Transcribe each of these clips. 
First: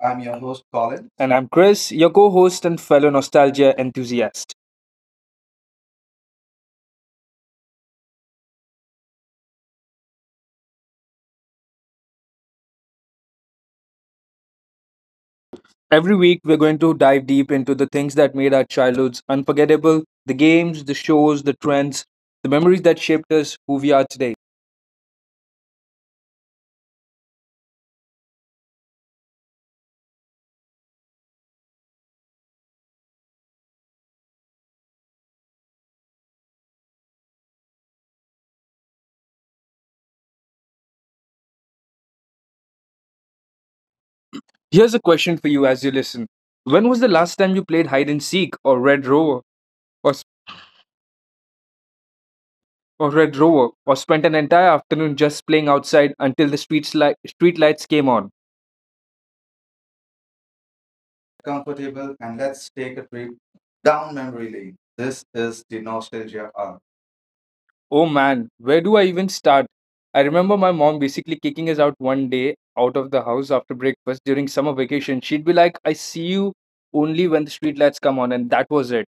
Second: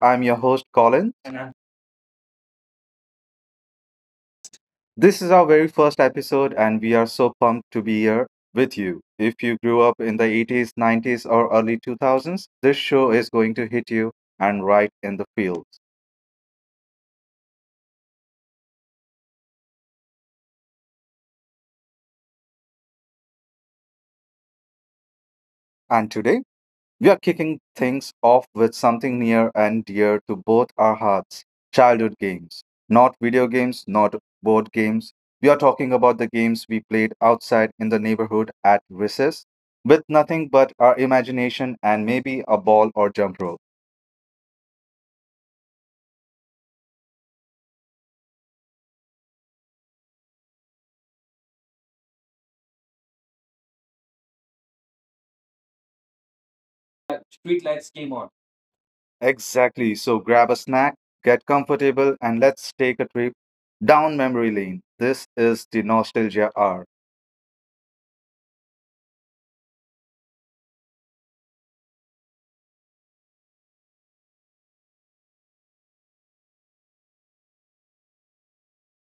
I'm your host Colin. And I'm Yeah. Chris, your co host and fellow nostalgia enthusiast. This is our very first episode, and we are so pumped to be here with you. If you grew up in the 80s, 90s, or early 2000s, this show is going to hit you and right in the feels. Every week, we're going to dive deep into the things that made our childhoods unforgettable, the games, the shows, the trends, the memories that shaped us who we are today. We are kicking things off with something near and dear to both our hearts childhood games. Not video games, not board games. We are talking about the games we played outside in the neighborhood at recess with nothing but our imagination and maybe a ball or jump rope. Here's a question for you as you listen. When was the last time you played hide and seek or Red Rover? Or s- or Red Rover, or spent an entire afternoon just playing outside until the street lights came on. Exactly. So grab a snack, get comfortable, and let's take a trip down memory lane. This is the nostalgia hour. Oh man, where do I even start? I remember my mom basically kicking us out one day out of the house after breakfast during summer vacation. She'd be like, I see you only when the streetlights come on, and that was it.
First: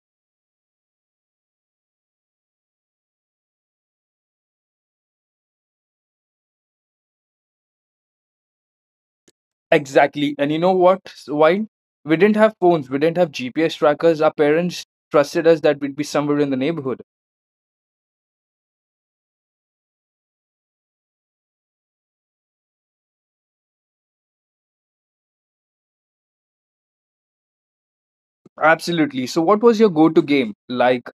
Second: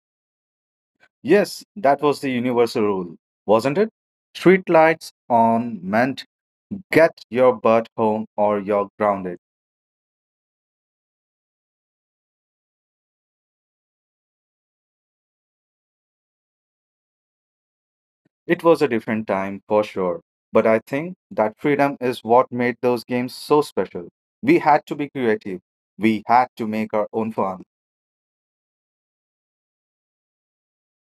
Yes, that was the universal rule, wasn't it? Street lights on, get your butt home or you're grounded. Exactly. And you know what? Why? We didn't have phones, we didn't have GPS trackers. Our parents trusted us that we'd be somewhere in the neighborhood. It was a different time for sure, but I think that freedom is what made those games so special. We had to be creative. We had to make our own fun. Absolutely. So, what was your go to game? Like,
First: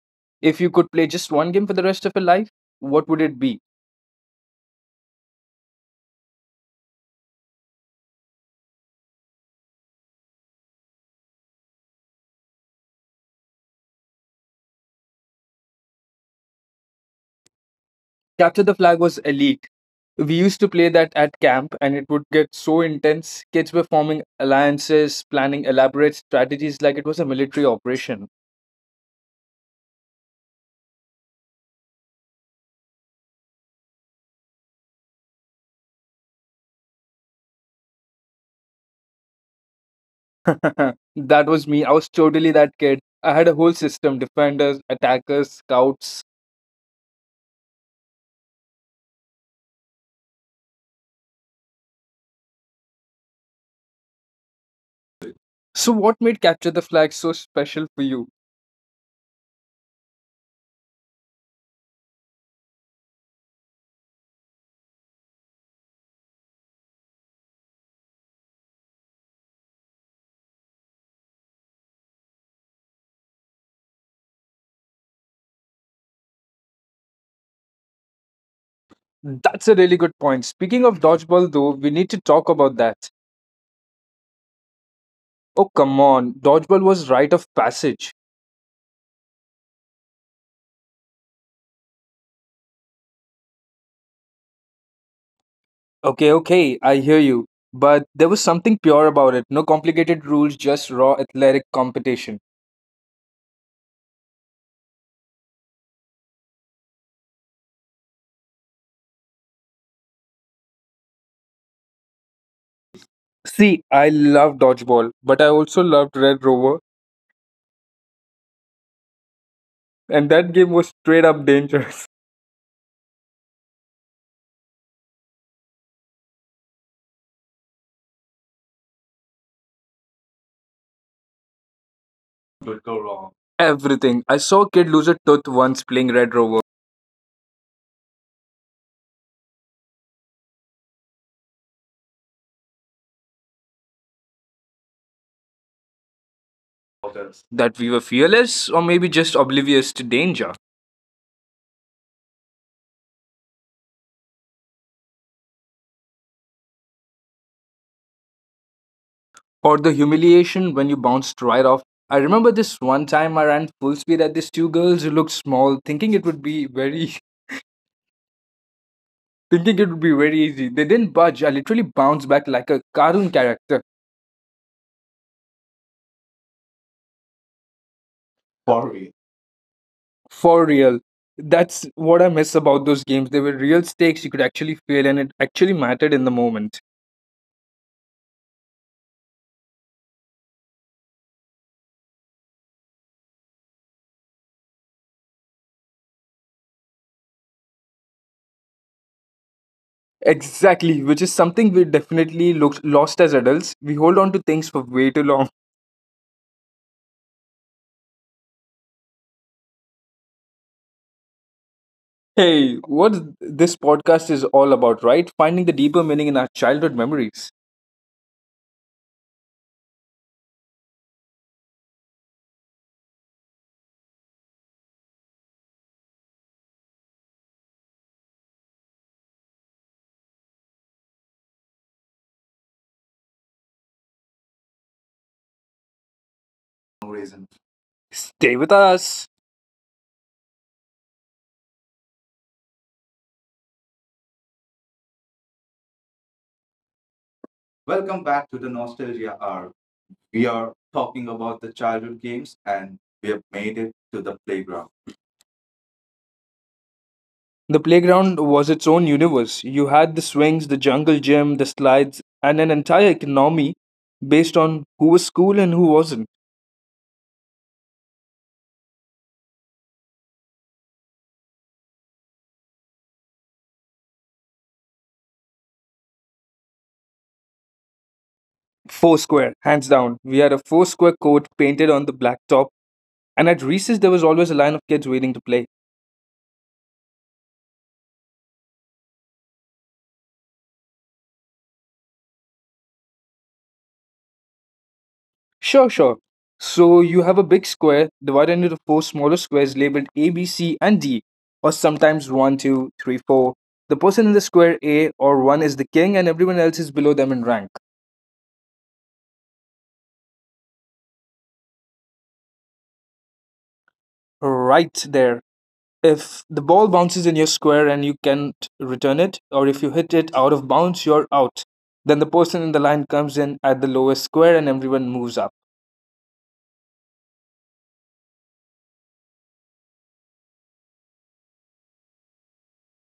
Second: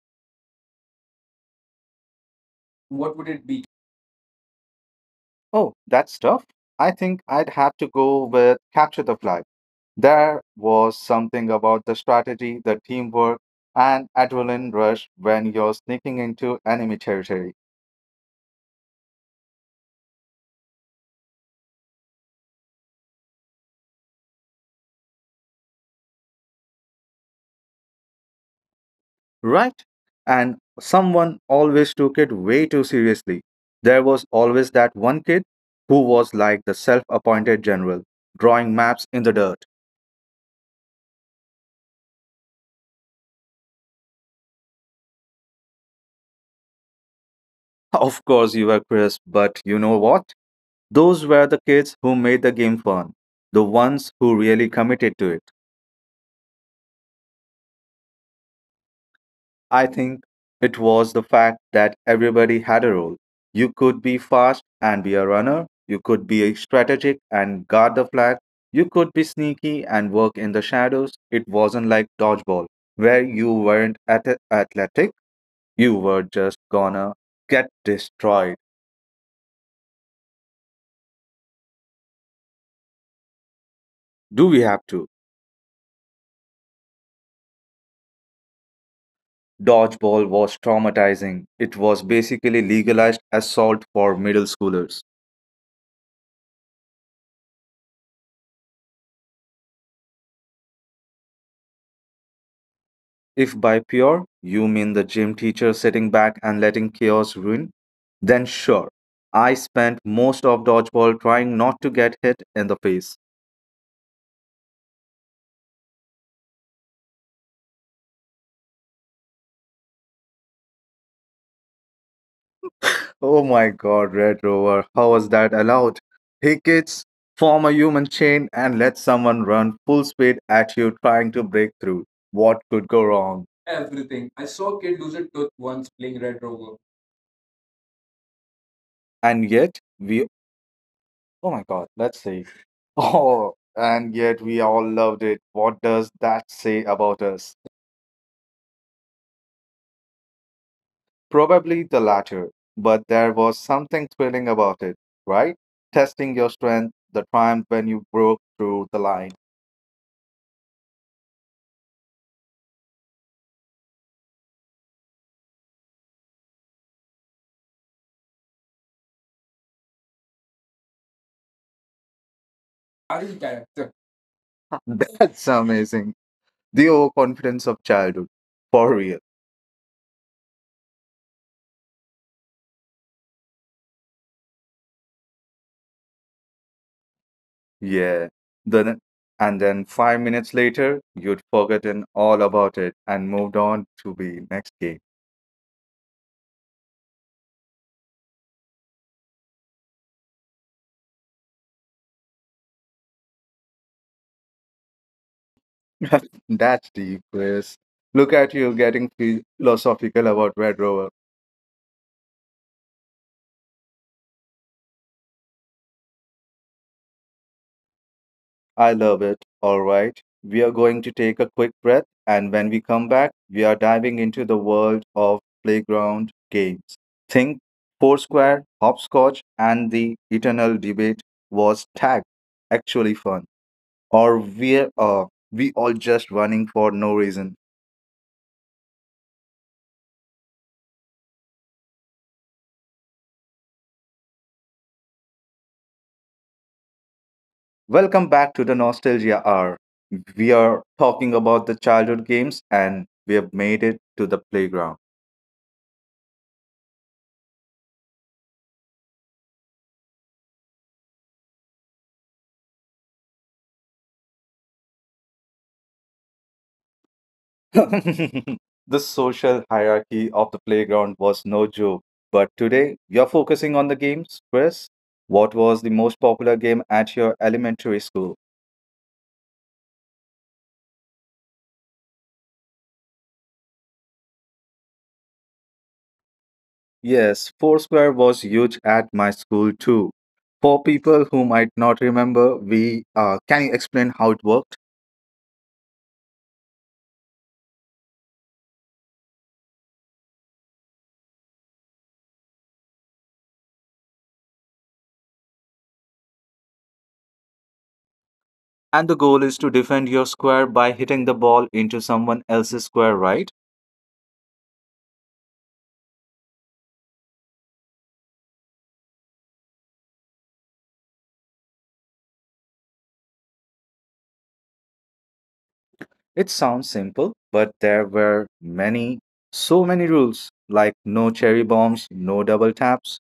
if you could play just one game for the rest of your life, what What would would it it be? be? Oh, that's tough. I think I'd have to go with Capture the Flag. There was something about the strategy, the teamwork, and adrenaline rush when you're sneaking into enemy territory. Capture the Flag was elite. We used to play that at camp, and it would get so intense. Kids were forming alliances, planning elaborate strategies like it was a military operation. Right? And someone always took it way too seriously. There was always that one kid who was like the self appointed general, drawing maps in the dirt. That was me. I was totally that kid. I had a whole system: defenders, attackers, scouts. Of course, you were crisp, but you know what? Those were the kids who made the game fun, the ones who really committed to it. So, what made Capture the Flag so special for you? I think it was the fact that everybody had a role. You could be fast and be a runner. You could be a strategic and guard the flag. You could be sneaky and work in the shadows. It wasn't like dodgeball, where you weren't athletic. You were just gonna get destroyed. That's a really good point. Speaking of dodgeball, though, we need to talk about that. Do we have to? Oh, come on. Dodgeball was rite of passage. Dodgeball was traumatizing. It was basically legalized assault for middle schoolers. Okay, okay, I hear you. But there was something pure about it. No complicated rules, just raw athletic competition. If by pure you mean the gym teacher sitting back and letting chaos ruin, then sure. I spent most of dodgeball trying not to get hit in the face. See, I love dodgeball, but I also loved Red Rover, and that game was straight up dangerous. Oh my god, Red Rover, how was that allowed? Hey kids, form a human chain and let someone run full speed at you trying to break through. What could go wrong? Everything. I saw a kid lose a tooth once playing Red Rover. And yet, we. Oh my god, let's see. Oh, and yet we all loved it. What does that say about us? That we were fearless, or maybe just oblivious to danger. Probably the latter, but there was something thrilling about it, right? Testing your strength, the triumph when you broke through the line. Or the humiliation when you bounced right off. I remember this one time I ran full speed at these two girls who looked small, thinking it would be very thinking it would be very easy. They didn't budge. I literally bounced back like a Are cartoon you character character? That's amazing. The overconfidence of childhood. For real. for real. That's what I miss about those games. They were real stakes you could actually feel, and it actually mattered in the moment. Yeah. Then and then 5 minutes later, you'd forgotten all about it and moved on to the next game. Exactly, which is something we definitely looked lost as adults. We hold on to things for way too long. That's deep, Chris. Look at you getting philosophical about Red Rover. Hey, what this podcast is all about, right? Finding the deeper meaning in our childhood memories. I love it. All right. We are going to take a quick breath, and when we come back, we are diving into the world of playground games. Think Foursquare, Hopscotch, and the Eternal Debate, was tag actually fun, or we all just running for no reason. Stay with us. Welcome back to the Nostalgia Hour. We are talking about the childhood games, and we have made it to the playground. The playground was its own universe. You had the swings, the jungle gym, the slides, and an entire economy based on who was cool and who wasn't. The social hierarchy of the playground was no joke. But today, you're focusing on the games, Chris. What was the most popular game at your elementary school? Foursquare, hands down. We had a foursquare court painted on the blacktop, and at recess there was always a line of kids waiting to play. Yes, Foursquare was huge at my school too. For people who might not remember, we can you explain how it worked? Sure, sure. So you have a big square divided into four smaller squares labeled A, B, C, and D, or sometimes one, 2, 3, 4. The person in the square A or 1 is the king, and everyone else is below them in rank. And the goal is to defend your square by hitting the ball into someone else's square, right? Right there. If the ball bounces in your square and you can't return it, or if you hit it out of bounds, you're out. Then the person in the line comes in at the lowest square and everyone moves up. It sounds simple, but there were many, so many rules like no cherry bombs, no double taps.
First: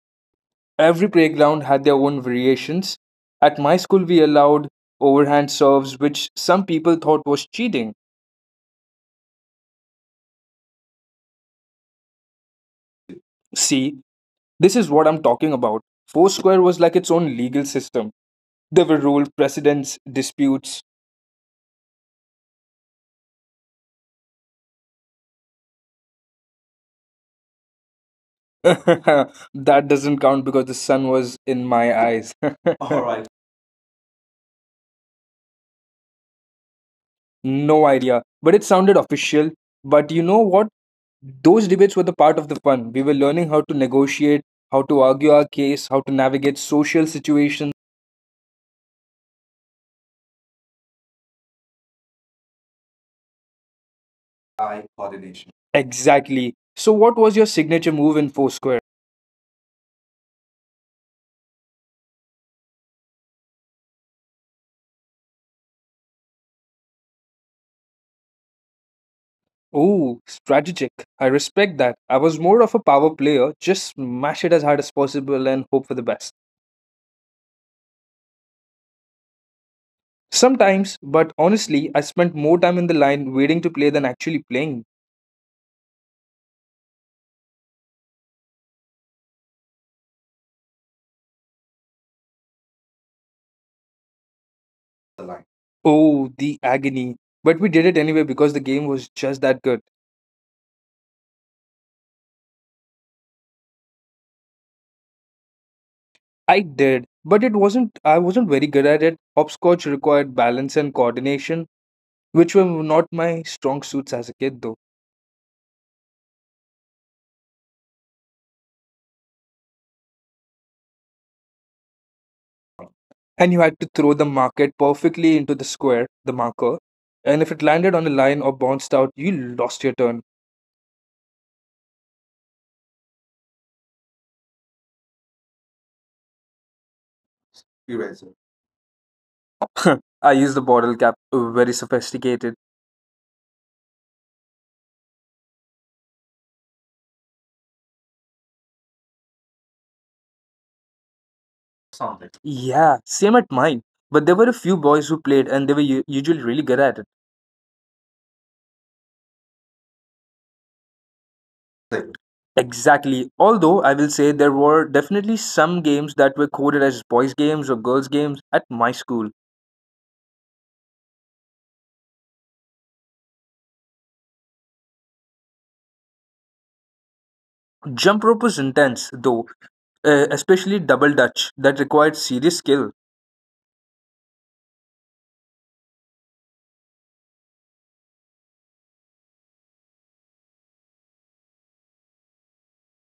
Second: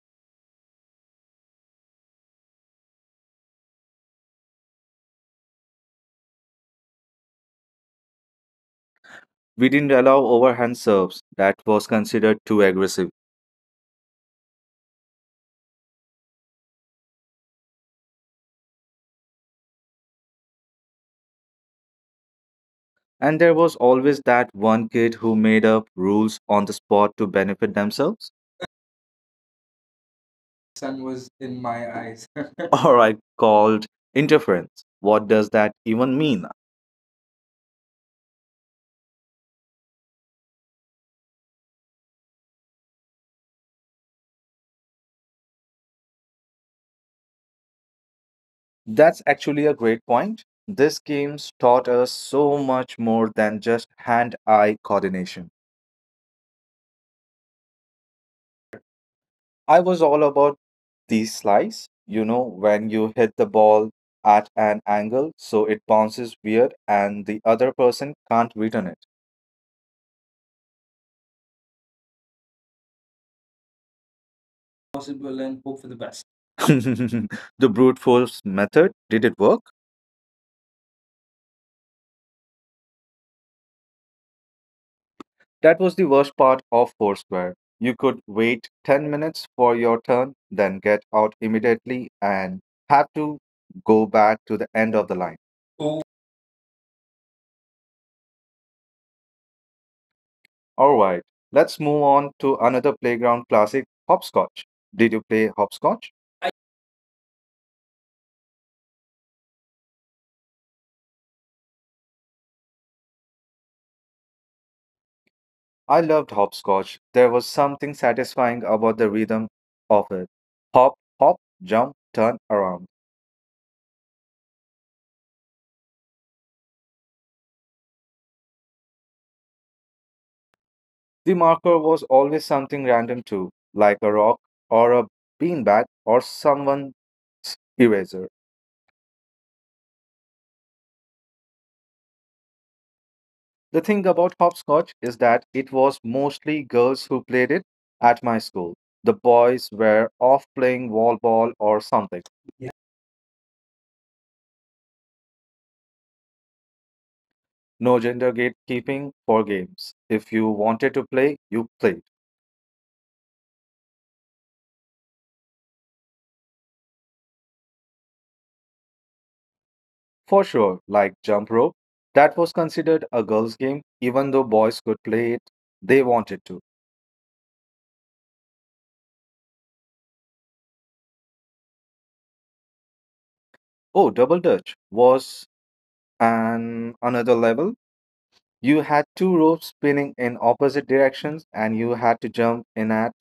Every playground had their own variations. At my school, we allowed overhand serves, which some people thought was cheating. We didn't allow overhand serves, that was considered too aggressive. See, this is what I'm talking about. Foursquare was like its own legal system. There were rules, precedents, disputes. And there was always that one kid who made up rules on the spot to benefit themselves. That doesn't count because the Sun sun was was in in my my eyes. eyes. Or I called interference. What does that even mean? No idea, but it sounded official. But you know what? Those debates were the part of the fun. We were learning how to negotiate, how to argue our case, how to navigate social situations. That's actually a great point. This games taught us so much more than just hand eye coordination. Exactly. So, what was your signature move in Foursquare? I was all about these slice, you know, when you hit the ball at an angle so it bounces weird and the other person can't return it. Oh, strategic. I respect that. I was more of a power player, just smash it as hard as Possible possible and and hope hope for for the the best. best. The brute force method, did it work? Sometimes, but honestly, I spent more time in the line waiting to play than actually playing. That was the worst part of Foursquare. You could wait 10 minutes for your turn, then get out immediately and have to go back to the end of the line. Oh, the agony. But we did it anyway because the game was just that good. All right, let's move on to another playground classic, hopscotch. Did you play hopscotch? I did, but it wasn't I wasn't very good at it. Hopscotch required balance and coordination, which were not my strong suits as a kid though. I loved hopscotch. There was something satisfying about the rhythm of it. Hop, hop, jump, turn around. And you had to throw the market perfectly into the square, the marker, and if it landed on a line or bounced out, you lost your turn. The marker was always something random too, like a rock or a beanbag or someone's eraser. I used the bottle cap, very sophisticated. The thing about hopscotch is that it was mostly girls who played it at my school. The boys were off playing wall ball or something. Yeah, same at mine. But there were a few boys who played and they were usually really good at it. No gender gatekeeping for games. If you wanted to play, you played. Exactly. Although I will say there were definitely some games that were coded as boys' games or girls' games at my school. For sure, like Jump Rope, that was considered a girls' game, even though boys could play it, they wanted to. Jump rope was intense, though, especially double dutch, that required serious skill. Oh, Double Dutch was an another level. You had two ropes spinning in opposite directions and you had to jump in at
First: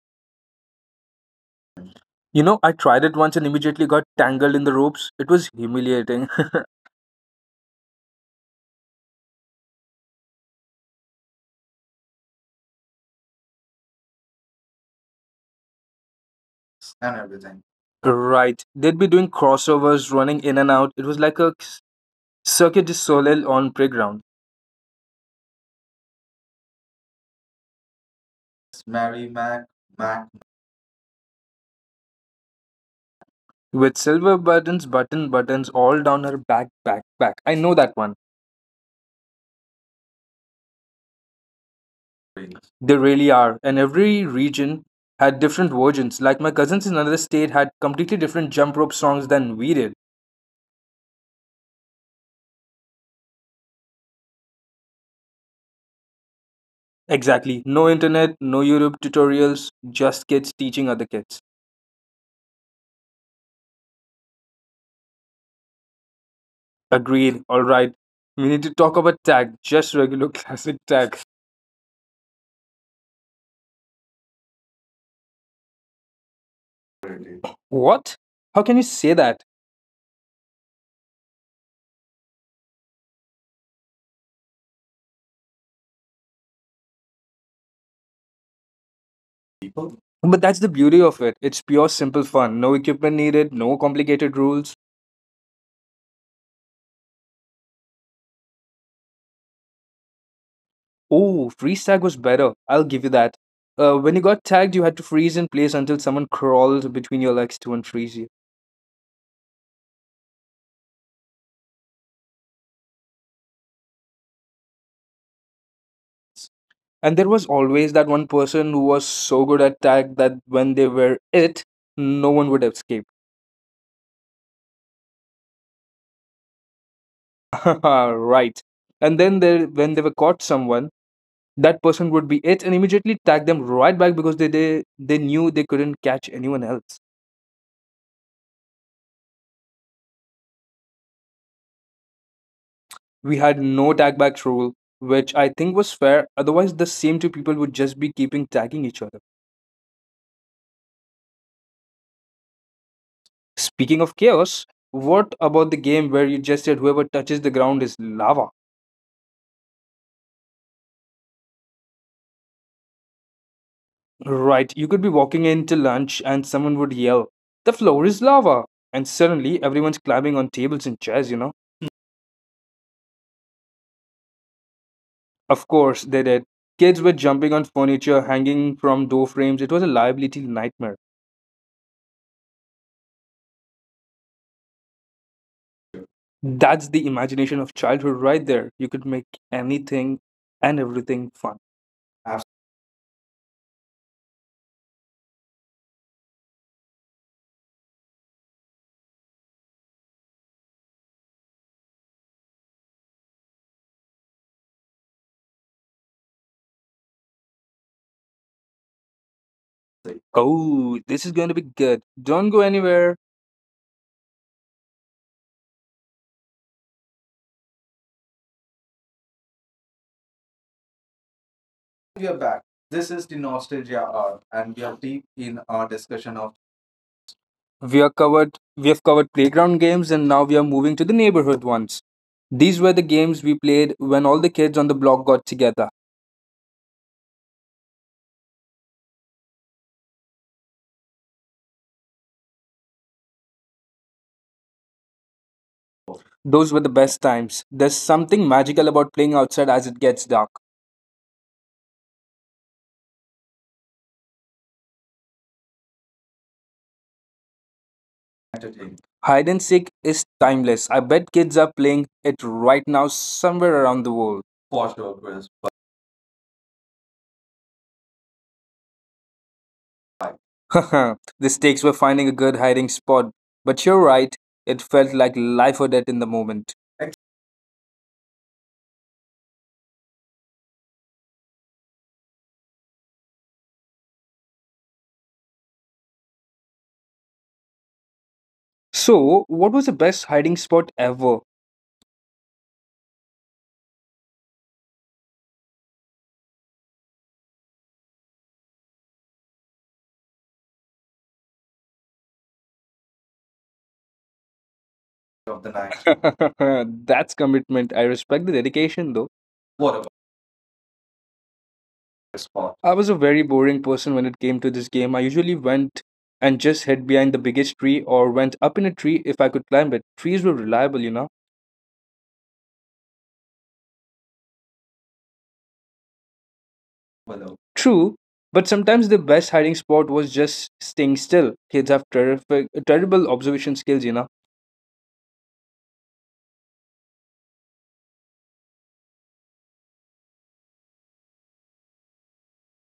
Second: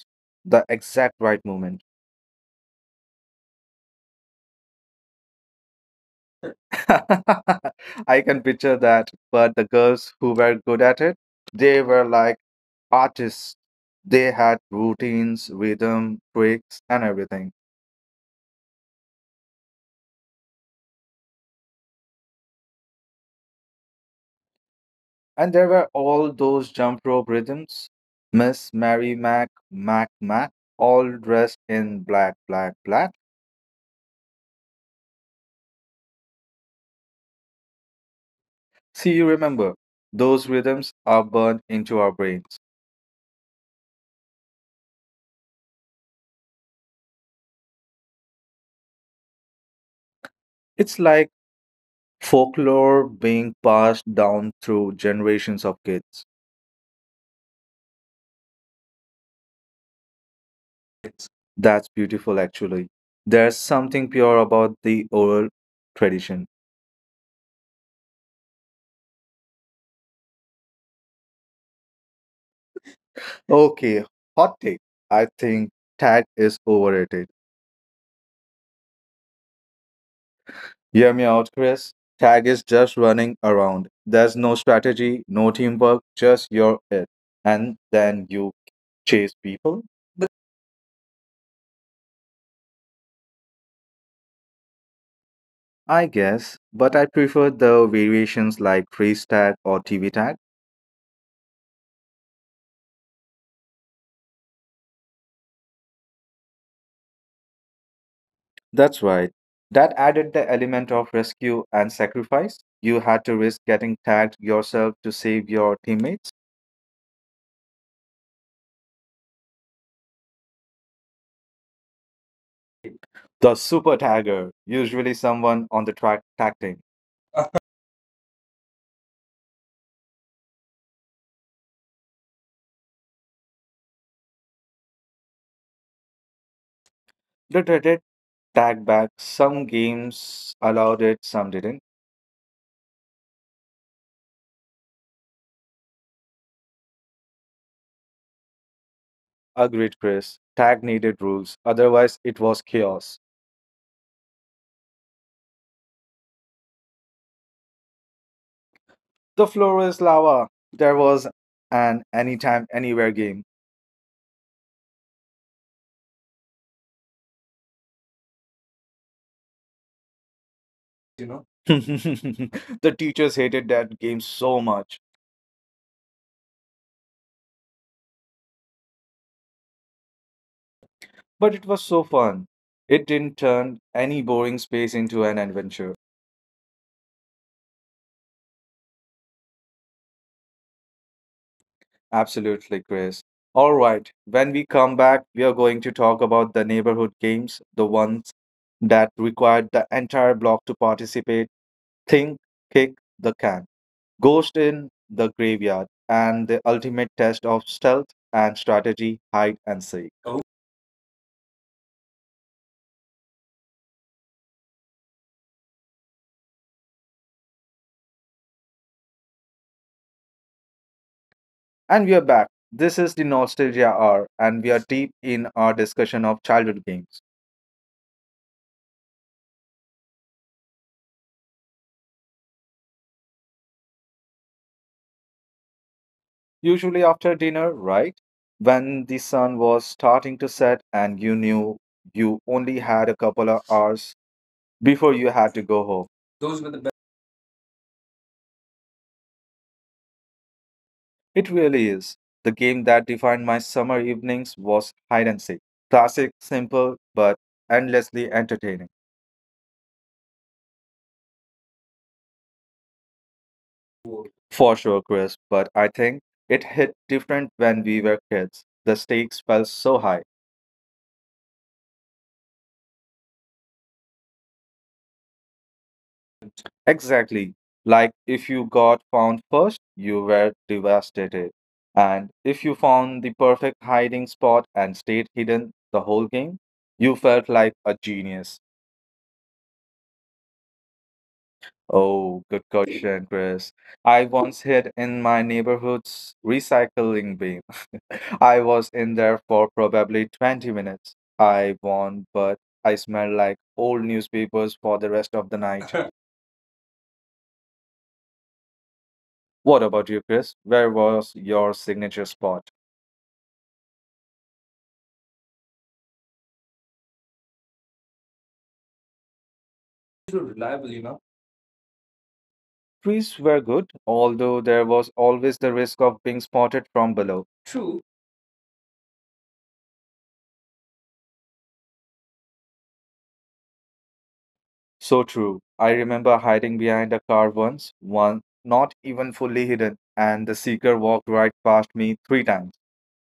the exact right moment. You know, I tried it once and immediately got tangled in the ropes. It was humiliating. I can picture that. But the girls who were good at it, they were like artists. They had routines, rhythm, tricks, and everything. Right. They'd be doing crossovers, running in and out. It was like a circuit du soleil on playground And there were all those jump rope rhythms. Miss Mary Mac, Mac, Mac, all dressed in black, black, black. with silver buttons, button, buttons all down her back, back, back. I know that one. See, you remember, those rhythms are burned into our brains. They really are. And every region had different versions. Like my cousins in another state had completely different jump rope songs than we did. It's like folklore being passed down through generations of kids. Exactly. No internet, no YouTube tutorials, just kids teaching other kids. That's beautiful, actually. There's something pure about the oral tradition. Agreed. All right. We need to talk about tag, just regular classic tag. Okay, hot take. I think tag is overrated. What? How can you say that? Hear me out, Chris. Tag is just running around. There's no strategy, no teamwork, just you're it. And then you chase people, But that's the beauty of it. It's pure simple fun. No equipment needed, no complicated rules. I guess. But I prefer the variations like freeze tag or TV tag. Oh, freeze tag was better. I'll give you that. When you got tagged, you had to freeze in place until someone crawled between your legs to unfreeze you. That's right. That added the element of rescue and sacrifice. You had to risk getting tagged yourself to save your teammates. And there was always that one person who was so good at tag that when they were it, no one would escape. The super tagger, usually someone on the track tag team, Right. And then they, when they were caught someone, that person would be it and immediately tag them right back because they knew they couldn't catch anyone else. did tag back. Some games allowed it, some didn't. We had no tag back rule, which I think was fair. Otherwise, the same two people would just be keeping tagging each other. Agreed, Chris. Tag needed rules, otherwise, it was chaos. Speaking of chaos, what about the game where you just said whoever touches the ground is lava? The floor is lava. There was an anytime, anywhere game. Right, you could be walking into lunch and someone would yell, the floor is lava! And suddenly everyone's climbing on tables and chairs, you You know? know? The teachers hated that game so much. Of course, they did. Kids were jumping on furniture, hanging from door frames. It was a liability nightmare. But it was so fun. It didn't turn any boring space into an adventure. That's the imagination of childhood right there. You could make anything and everything fun. Absolutely, Chris. All right, when we come back, we are going to talk about the neighborhood games, the ones that required the entire block to participate. Think, kick the can, ghost in the graveyard, and the ultimate test of stealth and strategy, hide and seek. Oh. Oh, this is going to be good. Don't go anywhere. And we are back. This is the Nostalgia Hour, and we are deep in our discussion of childhood games. We have covered playground games and now we are moving to the neighborhood ones. These were the games we played when all the kids on the block got together. Usually after dinner, right? When the sun was starting to set and you knew you only had a couple of hours before you had to go home. Those Those were were the the best. best times. There's something magical about playing outside as it gets dark. It really is. The game that defined my summer evenings was hide and seek. Classic, simple, but endlessly entertaining. Hide and seek is timeless. I bet kids are playing it right now somewhere around the Cool. world. For sure, Chris, but I think it hit different when we were kids. The stakes felt so high. The stakes were finding a good hiding spot, but you're right, it felt like life or death in the moment. Exactly. Like if you got found first, you were devastated. And if you found the perfect hiding spot and stayed hidden the whole game, you felt like a genius. So, what was the best hiding spot ever? Oh, good question, Chris. I once hid in my neighborhood's recycling bin. I was in there for probably 20 minutes. I won, but I smelled like old newspapers for the rest of the night. That's commitment. I respect the dedication though. What about you, Chris? Where was your signature spot? I was a very boring person when it came to this game. I usually went and just hid behind the biggest tree or went up in a tree if I could climb it. Trees So were reliable, reliable, you you know. know. Trees were good, although there was always the risk of being spotted from below. True, True. but sometimes the best hiding spot was just staying still. Kids have terrific, terrible observation skills, you know. So true. I remember hiding behind a car once, one not even fully hidden, and the seeker walked right past me three times.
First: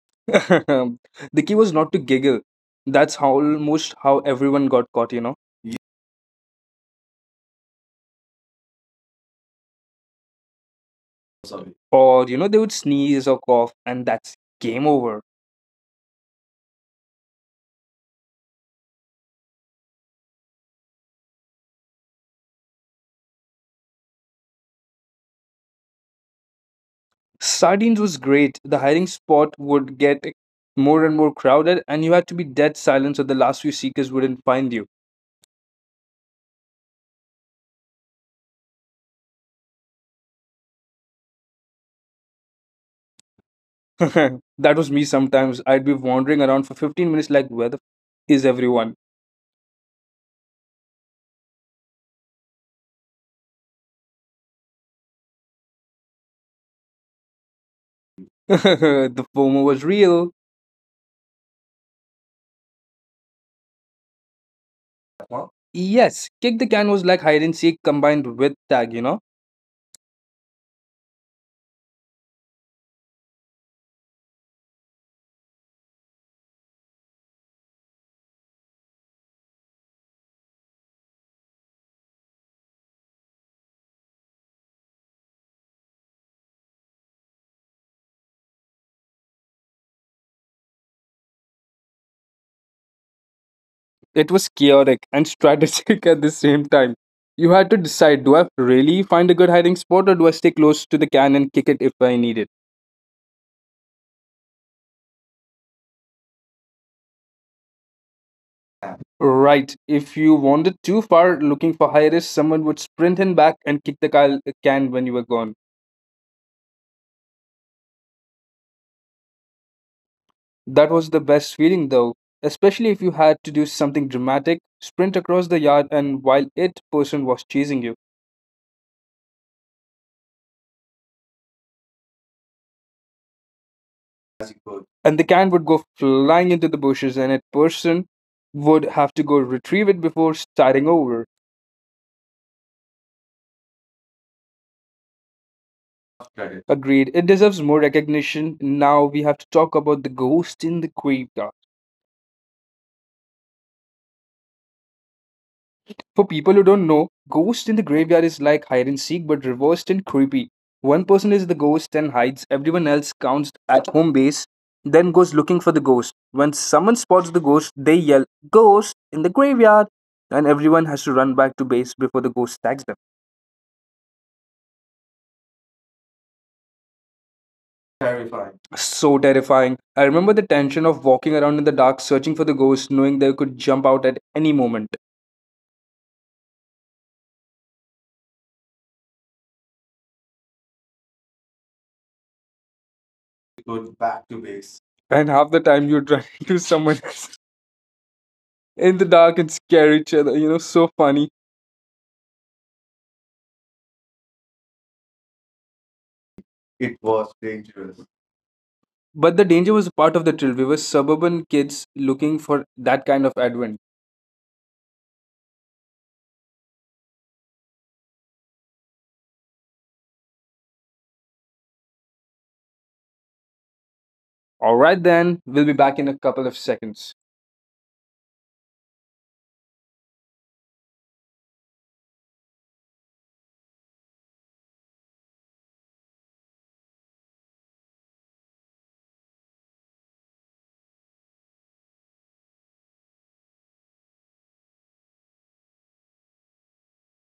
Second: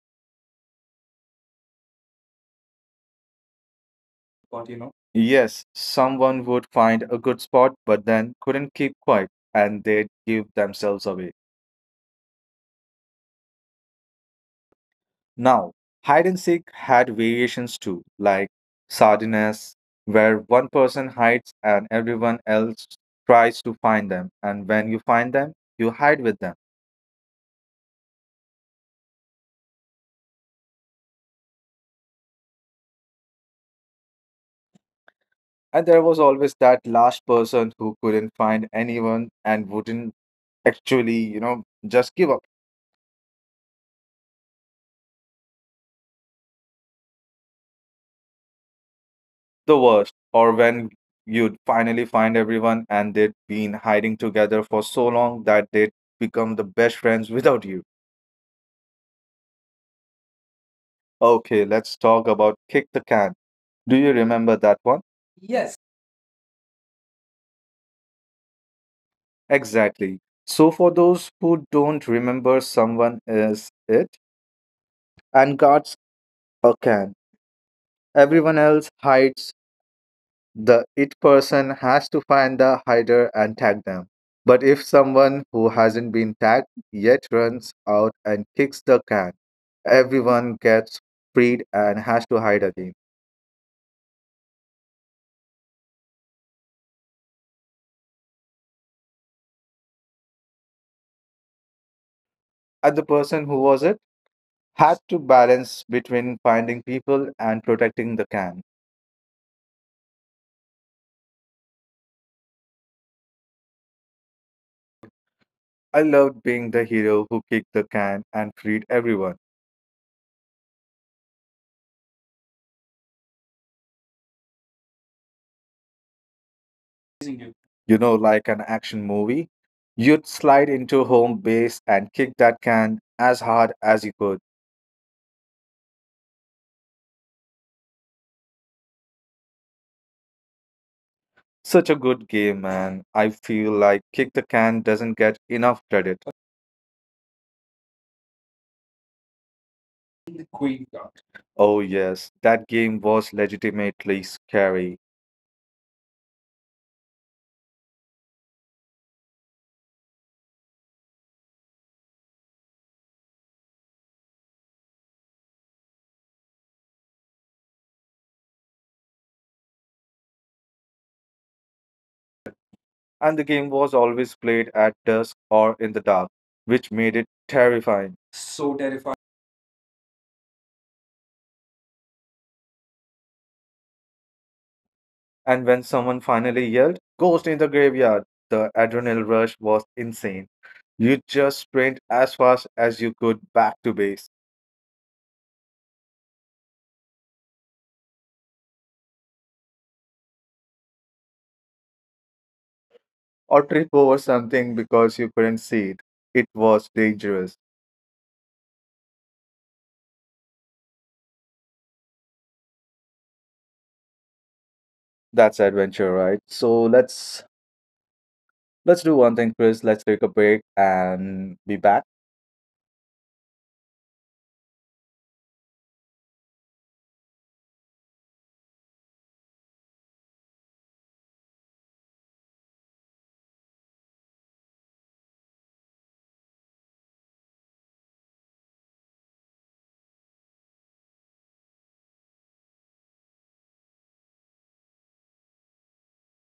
The key was not to giggle. That's how almost how But everyone you know, got caught, you know. yes, someone would find a good spot, but then couldn't keep quiet, and they'd give themselves away. Or, you know, they would sneeze or cough and that's game over. Now, hide and seek had variations too, like sardines, where one person hides and everyone else tries to find them, and when you find them, you hide with them. Sardines was great. The hiring spot would get more and more crowded, and you had to be dead silent so the last few seekers wouldn't find you. And there was always that last person who couldn't find anyone and wouldn't actually, you know, just give up. That was me sometimes. I'd be wandering around for 15 minutes, like, is everyone? The worst, or when you'd finally find everyone and they'd been hiding together for so long that they'd become the best friends without you. The FOMO was real. Okay, let's talk about kick the can. Do you remember that one? Yes. Yes, kick the can was like hide and seek combined with tag, you know? Exactly. So, for those who don't remember, someone is it and guards a can. Everyone else hides. The it person has to find the hider and tag them. But if someone who hasn't been tagged yet runs out and kicks the can, everyone gets freed and has to hide again. It was chaotic and strategic at the same time. You had to decide do I really find a good hiding spot or do I stay close to the can and kick it if I need it? And the person who was it had to balance between finding people and protecting the can. Right. If you wandered too far looking for high risk, someone would sprint in back and kick the can when you were gone. I loved being the hero who kicked the can and freed everyone. That was the best feeling, though, especially if you had to do something dramatic, sprint across the yard, and while it person was chasing you. You know, like an action movie, you'd slide into home base and kick that can as hard as you could. And the can would go flying into the bushes, and it person would have to go retrieve it before starting over. Such a good game, man. I feel like Kick the Can doesn't get enough credit. Agreed. It deserves more recognition. Now we have to talk about the ghost in the graveyard. Oh, yes, that game was legitimately scary. For people who don't know, Ghost in the Graveyard is like hide and seek but reversed and creepy. One person is the ghost and hides, everyone else counts at home base, then goes looking for the ghost. When someone spots the ghost, they yell, Ghost in the graveyard! And everyone has to run back to base before the ghost tags them. And the game was always played at dusk or in the dark, which made it terrifying. So terrifying. I remember the tension of walking around in the dark searching for the ghost, knowing they could jump out at any moment. And when someone finally yelled, Ghost in the graveyard, the adrenaline rush was insane. You just sprint as fast as you could back to base And half the time you're trying to someone else in the dark and scare each other. You know, so funny. or trip over something because you couldn't see it. It was dangerous. But the danger was part of the thrill. We were suburban kids looking for that kind of advent. That's adventure, right? So let's do one thing, Chris. Let's take a break and be back. All right, then, we'll be back in a couple of seconds.